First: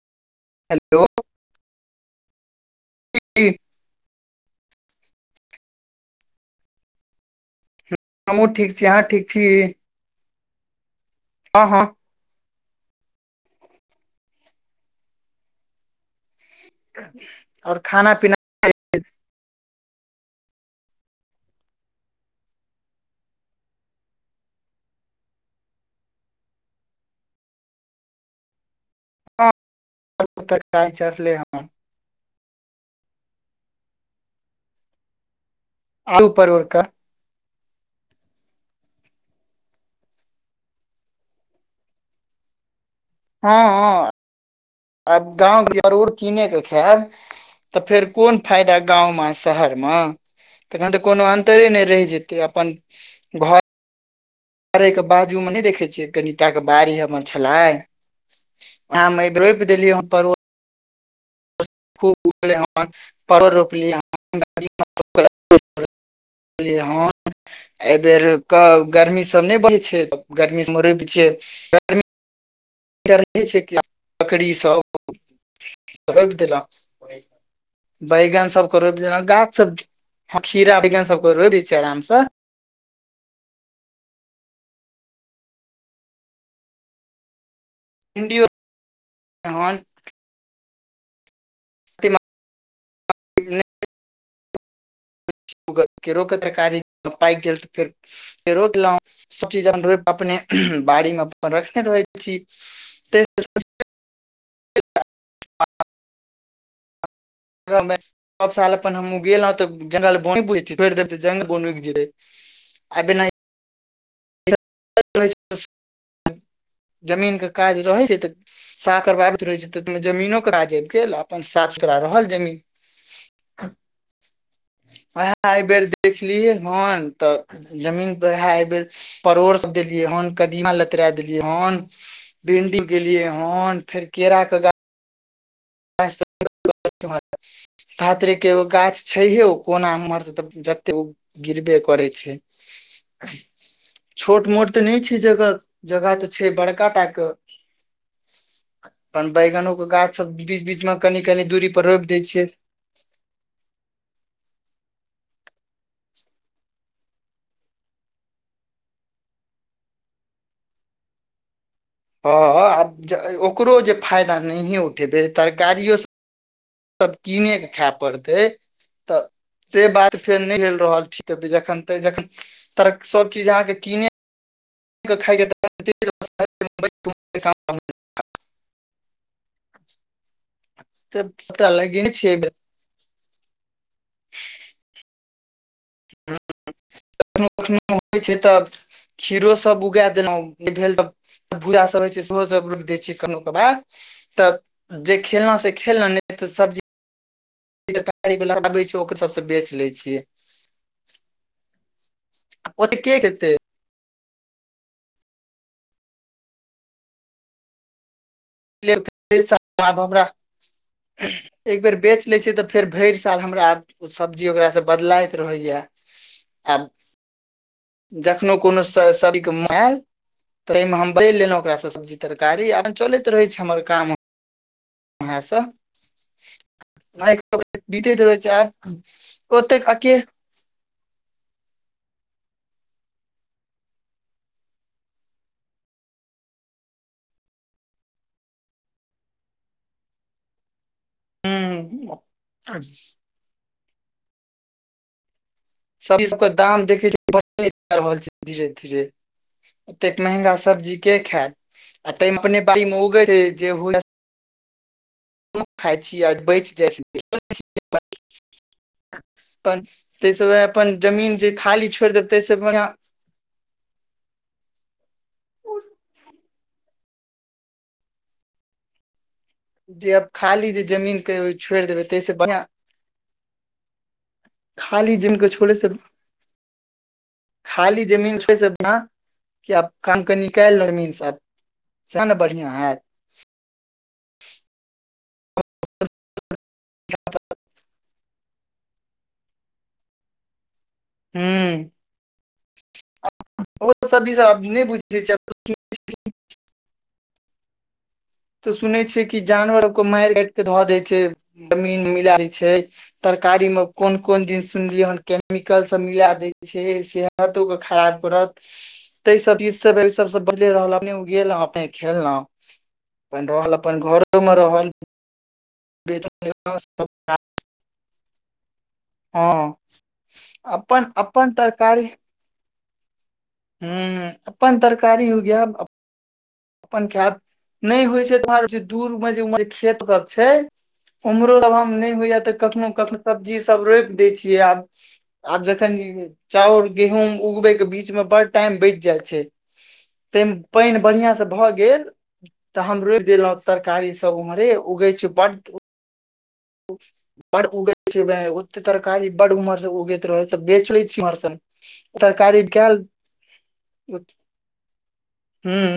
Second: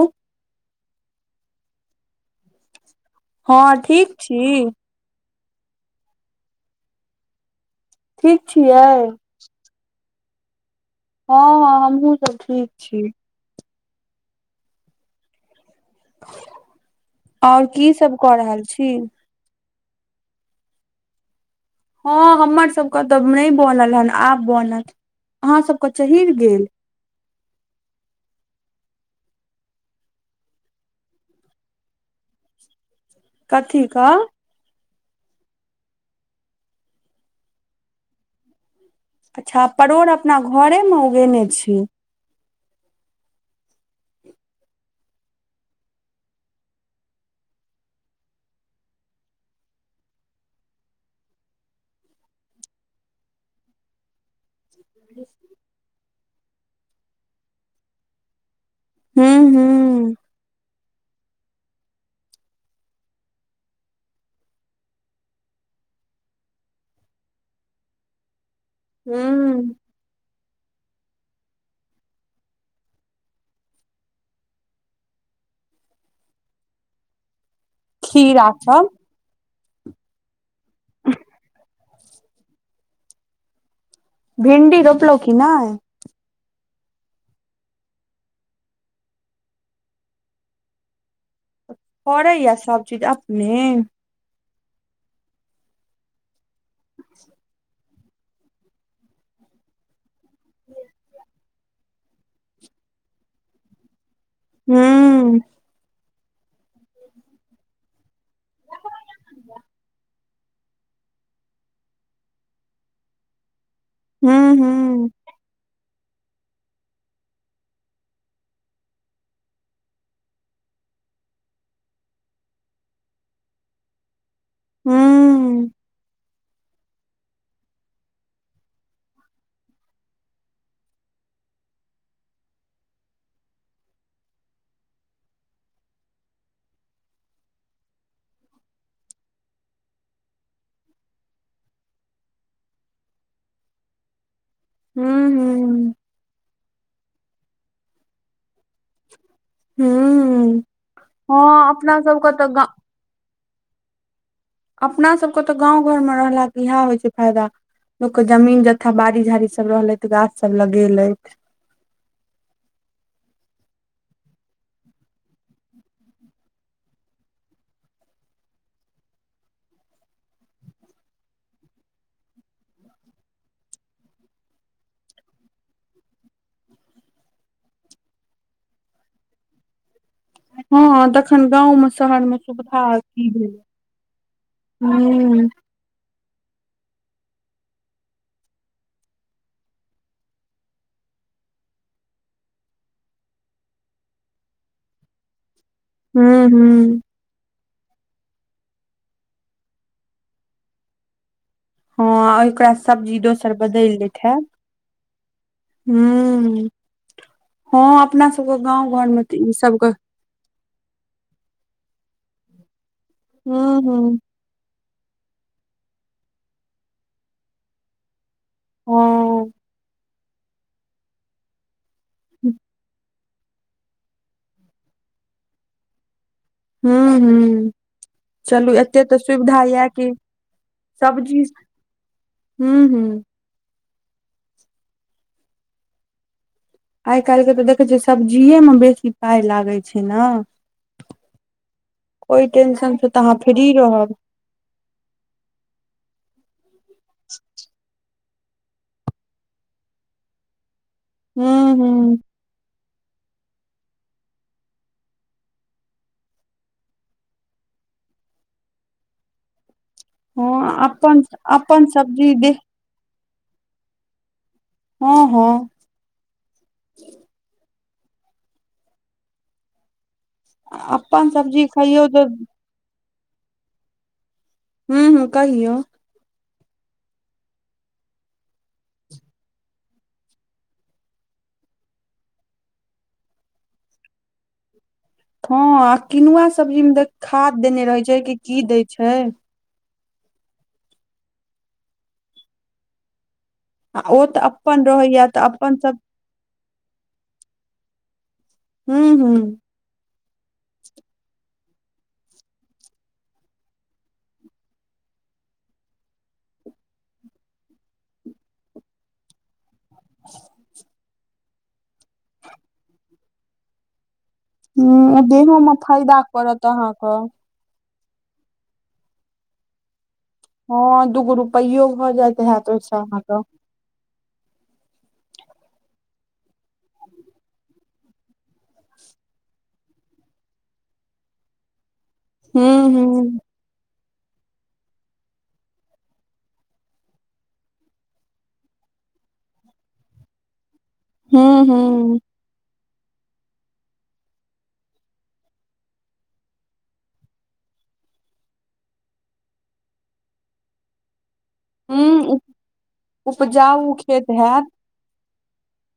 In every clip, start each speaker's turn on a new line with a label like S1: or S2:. S1: ओ
S2: hello जी
S1: हाँ ठीक छी
S2: हमहुँ ठीक छी अहाँ ठीक छी हँ
S1: हाँ
S2: हँ
S1: हमहुँ सब ठीक छी आओर की
S2: खाना
S1: सब
S2: पीना
S1: कऽ रहल छी हँ हमर सबके तऽ नहि बनल हेन आब बनत अहाँ सबके चढ़ि गेल
S2: तर काय चढ़ले हन
S1: कथी कऽ
S2: आलू परोर कऽ
S1: अच्छा परोड़ अपना घरेमे उगेने छी
S2: हँ हँ आब गाँव जरूर किने के खायब तऽ फेर कोन फायदा गाँवमे शहरमे तखन तऽ कोनो अन्त रे नै रहि जेतै अपन घर करै के बाजू में नहि देखै छियै कनिटा के बाड़ी हमर छलै ओहा में
S1: हूँ
S2: रोप देखिए हे
S1: हूँ
S2: परोड़ खूब उल पर रोपल [unintelligible] हाँ एहि बेेर कऽ गर्मी सब नहि
S1: हूँ
S2: होई छै गर्मीसँ रुप छियै गर्मी छै लकड़ी सब र रोप देलौ बैगन सब कर जेना गाछ सब हँ खीरा बिज्ञ सब करू रै दै छ आरामसँ
S1: भिंडी रोपलो कि नाई
S2: इणडियोहान
S1: पैय सब चीज अपने
S2: ओ के केड़ा तरकारी पाइक गेल तऽ फेर के रोकल हुँ सब चीज अपन र अपने बाड़ी मे अपन रखने रहै छी तऽ
S1: हुं
S2: सब साल अपन हम गेलं तऽ जंगल ब छोड़ देे जंगल बौन उगी जेतै अभ नहि
S1: हू हू
S2: जमीनके काज रहै छै तऽ सा करबाबैत रहैत छै तऽ जमीनो काज आब गेल अपन साफ करा रहल जमीन ह
S1: हूँ
S2: बेर देख सिखलि यै हन तऽ जमीन पर उह एहि बेर परोड़ सब देलियै हेन कदीमा लतरा देलियै हन भिंडी गेलियए हन फेर केरा के गाछ सब धात्रिक के एगो गाछ छैहौ कोना एम्हर त तऽ जते गिरबे करे छै छोट मोट तऽ नहि छै
S1: हूँ
S2: जगह
S1: हूँ
S2: जगह तऽ छै बड़का टा कऽ अपन बैंगनों के गाछ सब
S1: हूँ
S2: बीच बीच में कनि कनि
S1: हँ
S2: दूरी पर
S1: अपना
S2: रोपि देै
S1: सबके तऽ
S2: छियै
S1: गा अपना सब के तऽ गाँव घर मे रहला से इएह होइ छै फायदा लोक के जमीन जथा बाड़ी झाड़ी सब रहलै तऽ गाछ सब लगेलेथ
S2: हा आ ओकरो जे फायदा नहि उठेबे तरकारि यो सब सब कीने के खाय पड़तै तऽ से बात फेर नहि हेल रहल ठीक जखन ते जखन तर सब चीज अहाँके कीने के खइ के त
S1: हँ तखन
S2: सबटा
S1: गाँंव मे
S2: लगेने
S1: शहर
S2: छियै
S1: मे
S2: एहि बेर
S1: सुविधा ह हूँ
S2: खनो कखनो होइ छै तऽ खीरो सब उगा देलहुँ भेल तऽ भूजा सब होइ छै सेहो सब रोप दै छ कननो क बाद तऽ जे खेलना से खेलन नहि
S1: हूँ
S2: तऽ सब्जी
S1: हूँ
S2: लगाबै छै ओकर सब सँ बेच लै छियै
S1: हाँ ओकरा
S2: ओते
S1: सब्जी
S2: के
S1: दोसर
S2: खेतै
S1: बदल ले छै खेब ह हँ अपना सब सब गाँंव घर में
S2: फेर
S1: तऽ ई सब के
S2: आब हमरा एक बेर बेच ले छिय तऽ फेर भरि साल हमरा
S1: हूँ
S2: आब
S1: हूँ
S2: सब ज ओकास से बदलाैत रहैया आब जखनो कोनो
S1: हँ
S2: सरि के म आयल तमे हम बजि लेलहुँ ओकरा सब्जि तरकारी आर चलैत रहै छै हमर काम उहे सब
S1: हूँ हूँ
S2: दित रह छै
S1: चलू
S2: आई
S1: एते तऽ सुविधा
S2: ओते
S1: यए कि
S2: अी
S1: सब्जी हू हू आइ काल्हिके तऽ देखै छियै सब्जिए मे बेसी पाइ लागै छै ने
S2: ह
S1: कोइ टेंशन छै तऽ अहाँ फ्री रहब
S2: सब ची सब के दाम देखे छी रहल छै धीरे धीरे एतेक महंगा सब्जी के खायत
S1: हूं हूं
S2: आ तहिमे अपने मोग [unintelligible] खाइ छीय आ बचि जाई छीए अपन तहिस वह
S1: हँ
S2: अपन जमीन जे
S1: अपन
S2: खाली छोड़
S1: सब्जी
S2: देते से
S1: देख
S2: बढिया
S1: हँ हँ
S2: जे अब खाली जे जमीन
S1: अपन
S2: के
S1: सब्जी
S2: छोड़ि देबै
S1: खइयौ
S2: ताहि
S1: तऽ
S2: से बढ़िआँ
S1: हूं
S2: खाली
S1: हूं
S2: जमीन के छोड़े
S1: कहियौ
S2: से खाली जमीन छोड़े अपना कि आब काम कऽ निकाल लेब एहिमे से सह ने बढ़ियाँ हयैत
S1: हाँ आ किनुआ सब्जी मे देख खाद देने रहे छै कि की देय छै
S2: हुं
S1: ओ
S2: सब ई
S1: तऽ
S2: सब आब नहि
S1: अपन
S2: बुझै
S1: रहैया
S2: छै
S1: तऽ अपन सभ
S2: तऽ सुनै
S1: हूं
S2: छै
S1: हूं
S2: कि जानवर को मार काट के धऽ देै छै जमीन मिलाइ दै छै तरकारी में कोन कोन चिस सुनलियै हेन केमिकल सब मिला दै छै से हा तो के खराब करत ताहि सब चीज सब ई सब बदले रहल अपने गेल अपने खेलो अपन रहल अपन घरे में रहल
S1: हूं देहो में फायदा
S2: बेचल
S1: करत अहाँ के
S2: ओ सऽ
S1: हाँ दूगो रुपैयो भऽ जायइत हयत ओहि सँ अहाँ के
S2: हऽ अपन तरकारी उगोब अपन खेट नहि होइ छै तोहर दूर जे उमहर खेत सब छै उम्हरो आ हम नहि होइएा तऽ कखनो
S1: हूं
S2: कखनो
S1: हूं
S2: सब्जी सभ रोपि दै छियै आब आब जखन चाउर गेहूँम उगबे के बीच में बड़ टाइम बच जाइ छै ते में पाइन बढ़ियांँ से
S1: हूं
S2: भऽ गेल
S1: हूं
S2: तऽ हम रोप देलहुं तरकारी सब उमहरे उगै छै बडड बड उगै छै ओते तरकारी बड उमहर से उगैत रहै बेचले छी इमहरसन
S1: हूं
S2: तरकारी केल
S1: उपजाउ खेत हैत
S2: हुं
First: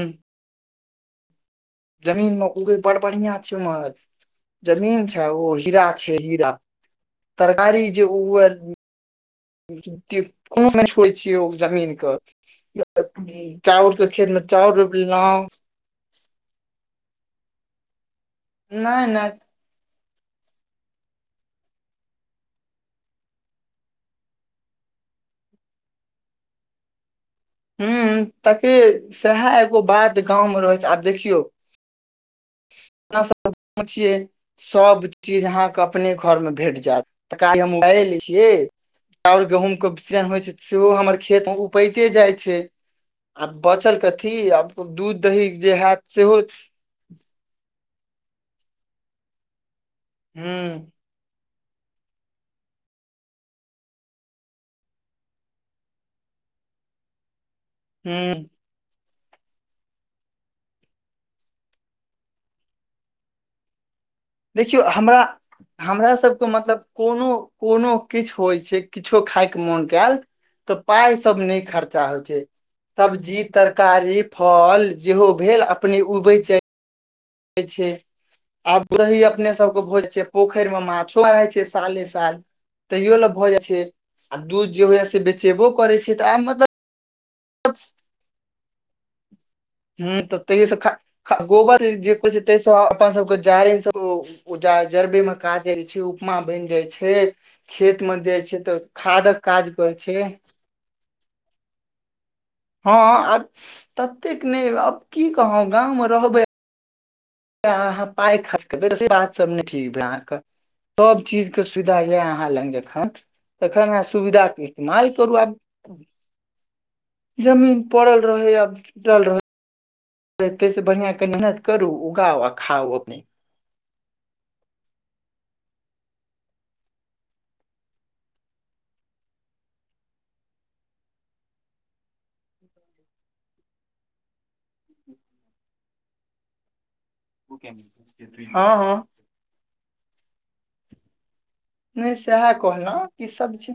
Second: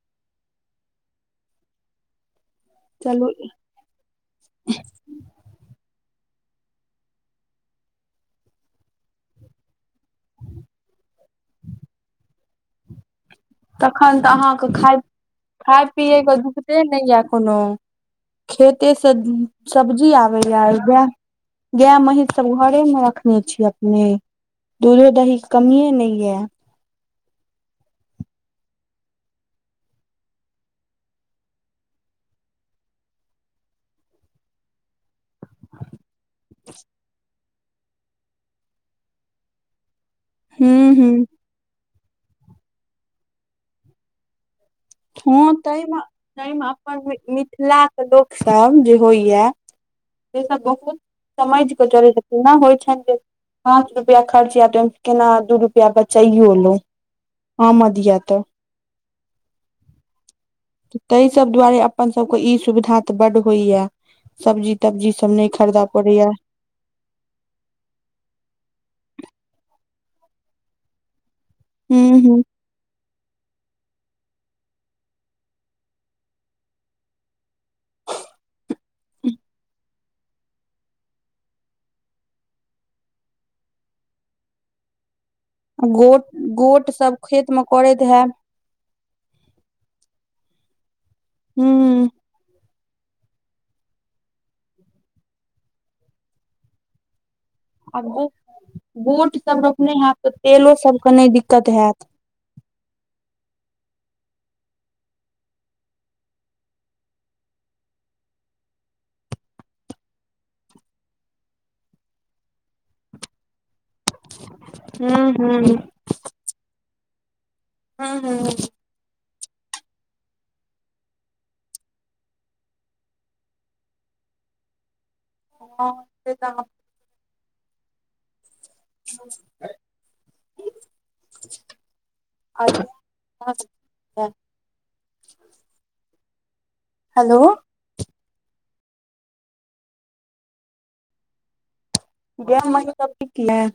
S2: जमीन म क बड़
S1: चलू
S2: बढ़िआं छै मर जमीन छै ओ हीरा छी हीरा तरकारी जे ओ कोनो नहि छोड़ै छियै ओ जमीन के य चाउल के खेत में चाउल रोप लहु
S1: पियए के दुखते नहि या कोनो खेते
S2: नहि
S1: से
S2: नहि
S1: सब्जी आबैया ग गाय महींष सब घरेमे रखने छी अपने दूधो दहि कमी ह नहिए
S2: ह ताकि सएह एगो बात गाँव में रहै छै आब देखियौ ना छियै सभ चीज अहाँके अपने घरमे भेट जायत छैाउर गहूॅं के सीजन होइ छै
S1: हूं
S2: सेहो
S1: हूं
S2: हमर खेत मे पैचे जाइ छै आब बचल कथी आब दूध दही जे हयत सेहो
S1: मिथिला के लोक सब जे होइया से सब
S2: ह
S1: बहुत समयके चर छथि नहि होइ छ जे पाँच रुपआ खर्च य तऽ ओहिमे केना दू रुपआ बचाइयो लो आमद यऽ तऽ
S2: हूँ
S1: ताहि सभ दुआरे अपन सभके ई सुविधा तऽ बड्ड होइया सब्जी
S2: देखियौ
S1: तब्जी
S2: हमरा
S1: सब नहि खरीदय
S2: हमरा
S1: पड़ैया
S2: सबके मतलब कोनो कोनो किछु होइ छै किछो खाय के मोन कल तऽ पाय सब न खर्चा होइ
S1: हूं हूं
S2: छै सब्जी तरकारी फल जेहो भेल अपने उगे छै छै आब दही अपने सबके भोज छ पोखरि मे माछो रहै छै साले साल तैयो ले भऽ जाय छै आ दूध जे होइया से बेच
S1: गोट गोट सभ खेत मे करैत है
S2: ह तऽ तैय गोबर
S1: हूँ
S2: जेइ छै ता अपन सबके जार ओ ज जरबे मे काज जाइ छै उपमा बनि जाइ छै
S1: आ
S2: खेत मे जाइ छै तऽ
S1: बूट
S2: खादक
S1: सब
S2: काज करै
S1: रोपने हत
S2: छै
S1: तऽ तेलो सबके नहि दिक्कत होयत
S2: हँ आ ततेक नहि आब की कहौ गाँं मे रहबै ताँ पाय खास करै बात सब ने ठीक है अहाँके सब चीज के सुविधा ये अहाँ लग जखन तखन सुविधा इस्तेमाल
S1: हूँ
S2: करू
S1: हूँ
S2: आब जमीन पड़ल
S1: हूँ
S2: रहै
S1: हूँ
S2: आब जूटल रहै स बढ़िआँ क मेहनत करू उगाउ आ खाउ अपने
S1: हँ से तऽ आ हेलो
S2: हँ हँ नहि सएह
S1: गाय महीष
S2: कहलहुँ
S1: सब
S2: की
S1: ठीक यै
S2: सबजी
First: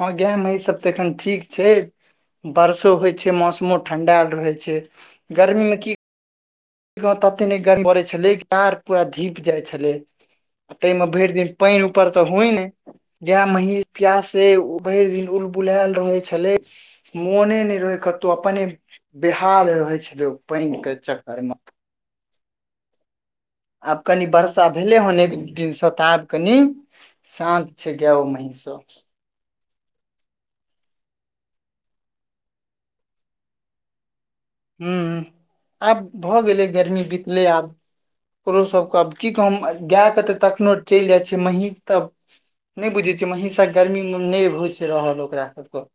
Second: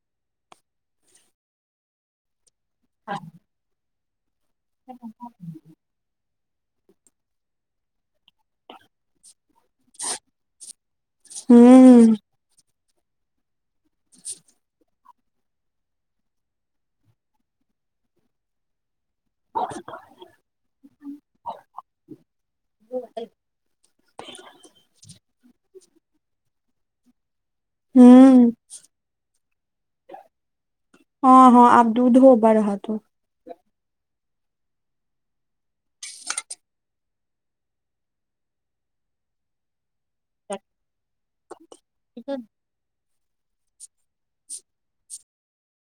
S2: हं गाय मे सब ते एखन ठीक छै बर्षो होय छै मौसमो ठंडाल रहे छै गर्मी मे की गर्मी पड़ छै लेकिन पू धीप जाइ छलै ताहि मे भरि दिन पानि ऊपर
S1: हूँ
S2: तऽ होइ ने गाय मह प्यास से भरि दिन उल बुलाल रहै छलै मने नहि रहै कतौ अपने बेहाल रहै छलै ओ पानि के चक्कर मे
S1: ओ
S2: आब कनि वर्षा भेलै हन एक दिनसँ तब कनि शान
S1: हू हँ हँ आब दूध होबा रहा त
S2: ह आब भऽ गेलै गर्मी बीतले आब ओकरोसभके आब की कह हम गाएके तऽ तखनहु चलि जाइ छियै महीँस तऽ नहि बुझै छियै हींषा गर्मी मे नहि होइ छै रहल ओकरा सबके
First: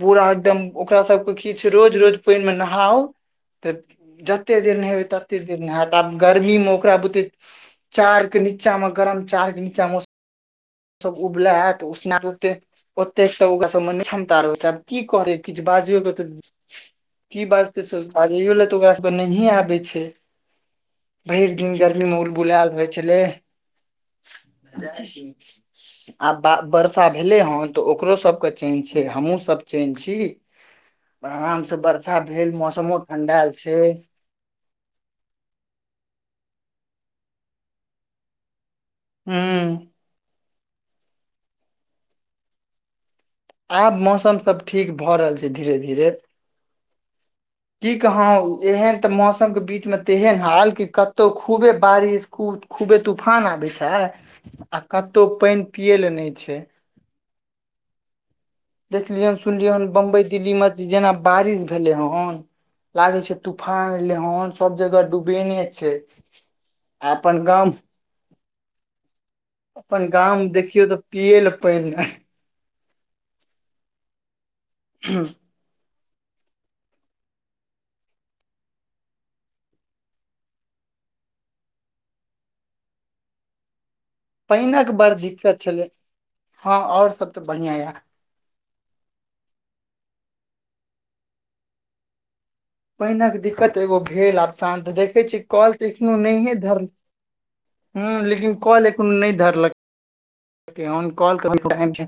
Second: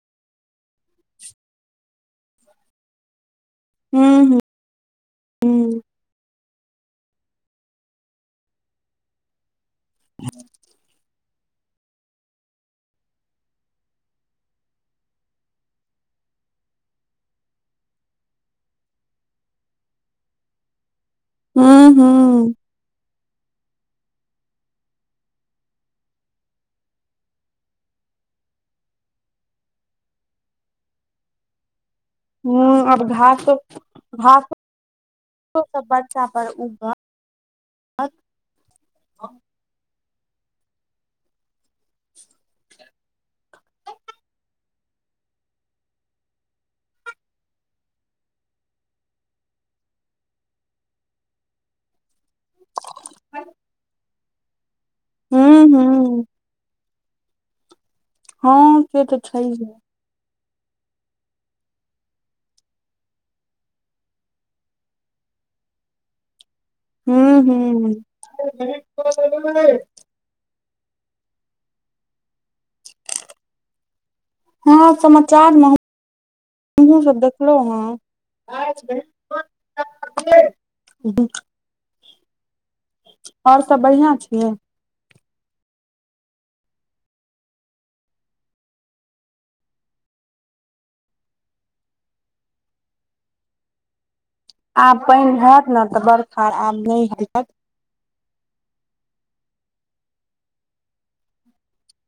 S2: पूरा एकदम ओकरा सबके की छै रोज रोज पानि मे नहाउ त
S1: हूँ
S2: जते देर नहेबे तते देर
S1: हूँ
S2: नहात ब गर्मी में ओकरा बुते चार के नीचा मे गरम चार के नीचा मे सब उबला हत उसना करते ओते त ओकरा सब क्षमता रहै छै आब की करै किछु बजियौ की बाजतै स बाजैयो लए तऽ ओकरा सब नहिए आबै छै भरि दिन
S1: हूँ
S2: गरमीमे
S1: हूँ
S2: उलबुलायल होइ छलै ह आब वर्षा भेलै हँ तऽ ओकरो सभके चैन छै हमहूँसभ चैनज छी आराम से वर्षा भेल मौसमो ठंडल छै
S1: घास सब बच्चा पर उर
S2: हू आब मौसम सब ठीक भऽ रहल छै धीरे धीरे की कहौ एहन तऽ मौसमके बीचमे तेहन हाल कि कतहु खूबे बारिश खूब खूबे तूफान आबै छै आ कतहु
S1: हूँ
S2: पानि पियए लए
S1: हूँ
S2: नहि छै
S1: हँ से तऽ
S2: देखलियै हन
S1: छैहे
S2: सुनलियै हन बम्बइ दिल्लीमे जेना बारिश भेलै हन लागे छै तूफान लेहान सब जगह डूबेने छै अपन
S1: ह्म हू
S2: गाम अपन गामवमे देखियौ तऽ पियए लए पानि नहि
S1: हँ समाचारमे हमहु सब देखलहुँ हँ [unintelligible] और सब बढ़ियां छी
S2: पने के बड़ दिक्कत छले हँ और सब ते बढ़िया य पानिक दिक्कत एगो भेल आसान तऽ
S1: आब
S2: देखै
S1: पानि
S2: छीिय
S1: हैत
S2: कल
S1: ने
S2: तऽ एखनोहु
S1: बरखा
S2: नहिए
S1: आब
S2: धर
S1: नहि हैत
S2: ह लेकिन कॉल एख नहि धरलक कॉल की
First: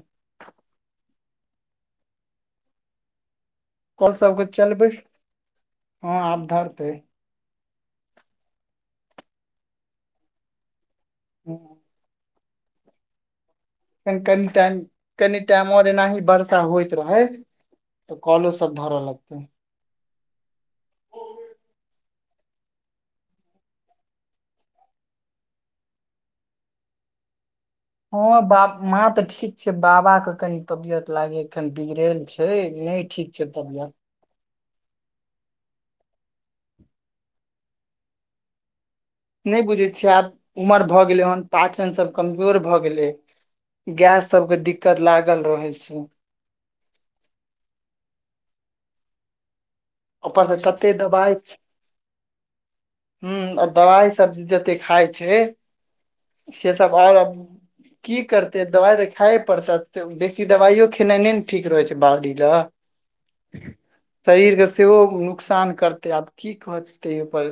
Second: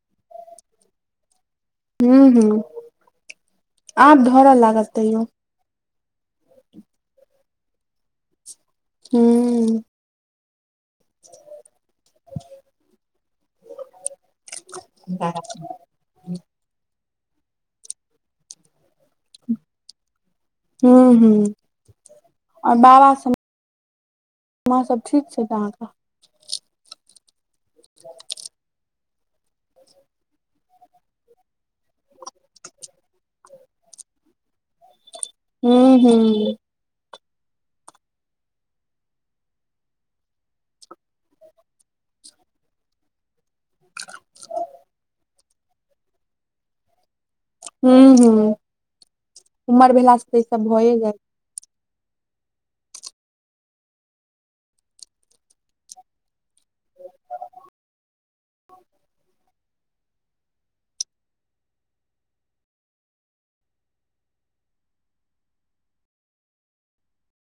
S1: हू ह
S2: कल
S1: आब
S2: सबके
S1: धरऽ
S2: चलबै
S1: लागत तैयो
S2: हँ आबधरतै
S1: हू
S2: ह क कनी टाइम कनी टाइम र न ही बरस होइत रहै तऽ कलो सब धरऽ लगतै
S1: हू ह ओर बाबा माँ सब ठीक छै त अहाँके
S2: हँ ब माँ तऽ ठीक छै बाबाके कनि तबियत लागेखन बिगड़ल छै नहि ठीक छै तबियत
S1: हू हू
S2: नहि बुझै छिय आब उमर भए गेलै हन पाचन सब कमजोर भए गेलै गैस सब के दिक्कत लागल रहे छै
S1: ह ह उमर भेलासँ तऽ ई
S2: ऊपर से
S1: सब
S2: कते
S1: भए जाय
S2: दबाइ ह आ दबाइ सब जते खाइ छै से सब ओर की करते दवाइ तऽ खाये पड़त बेसी दवाइयो खेनाइने ने ठीक रहे छै बाहड़री ले शरीर के सेहो नुकसान करतै आब की कहतै ओपर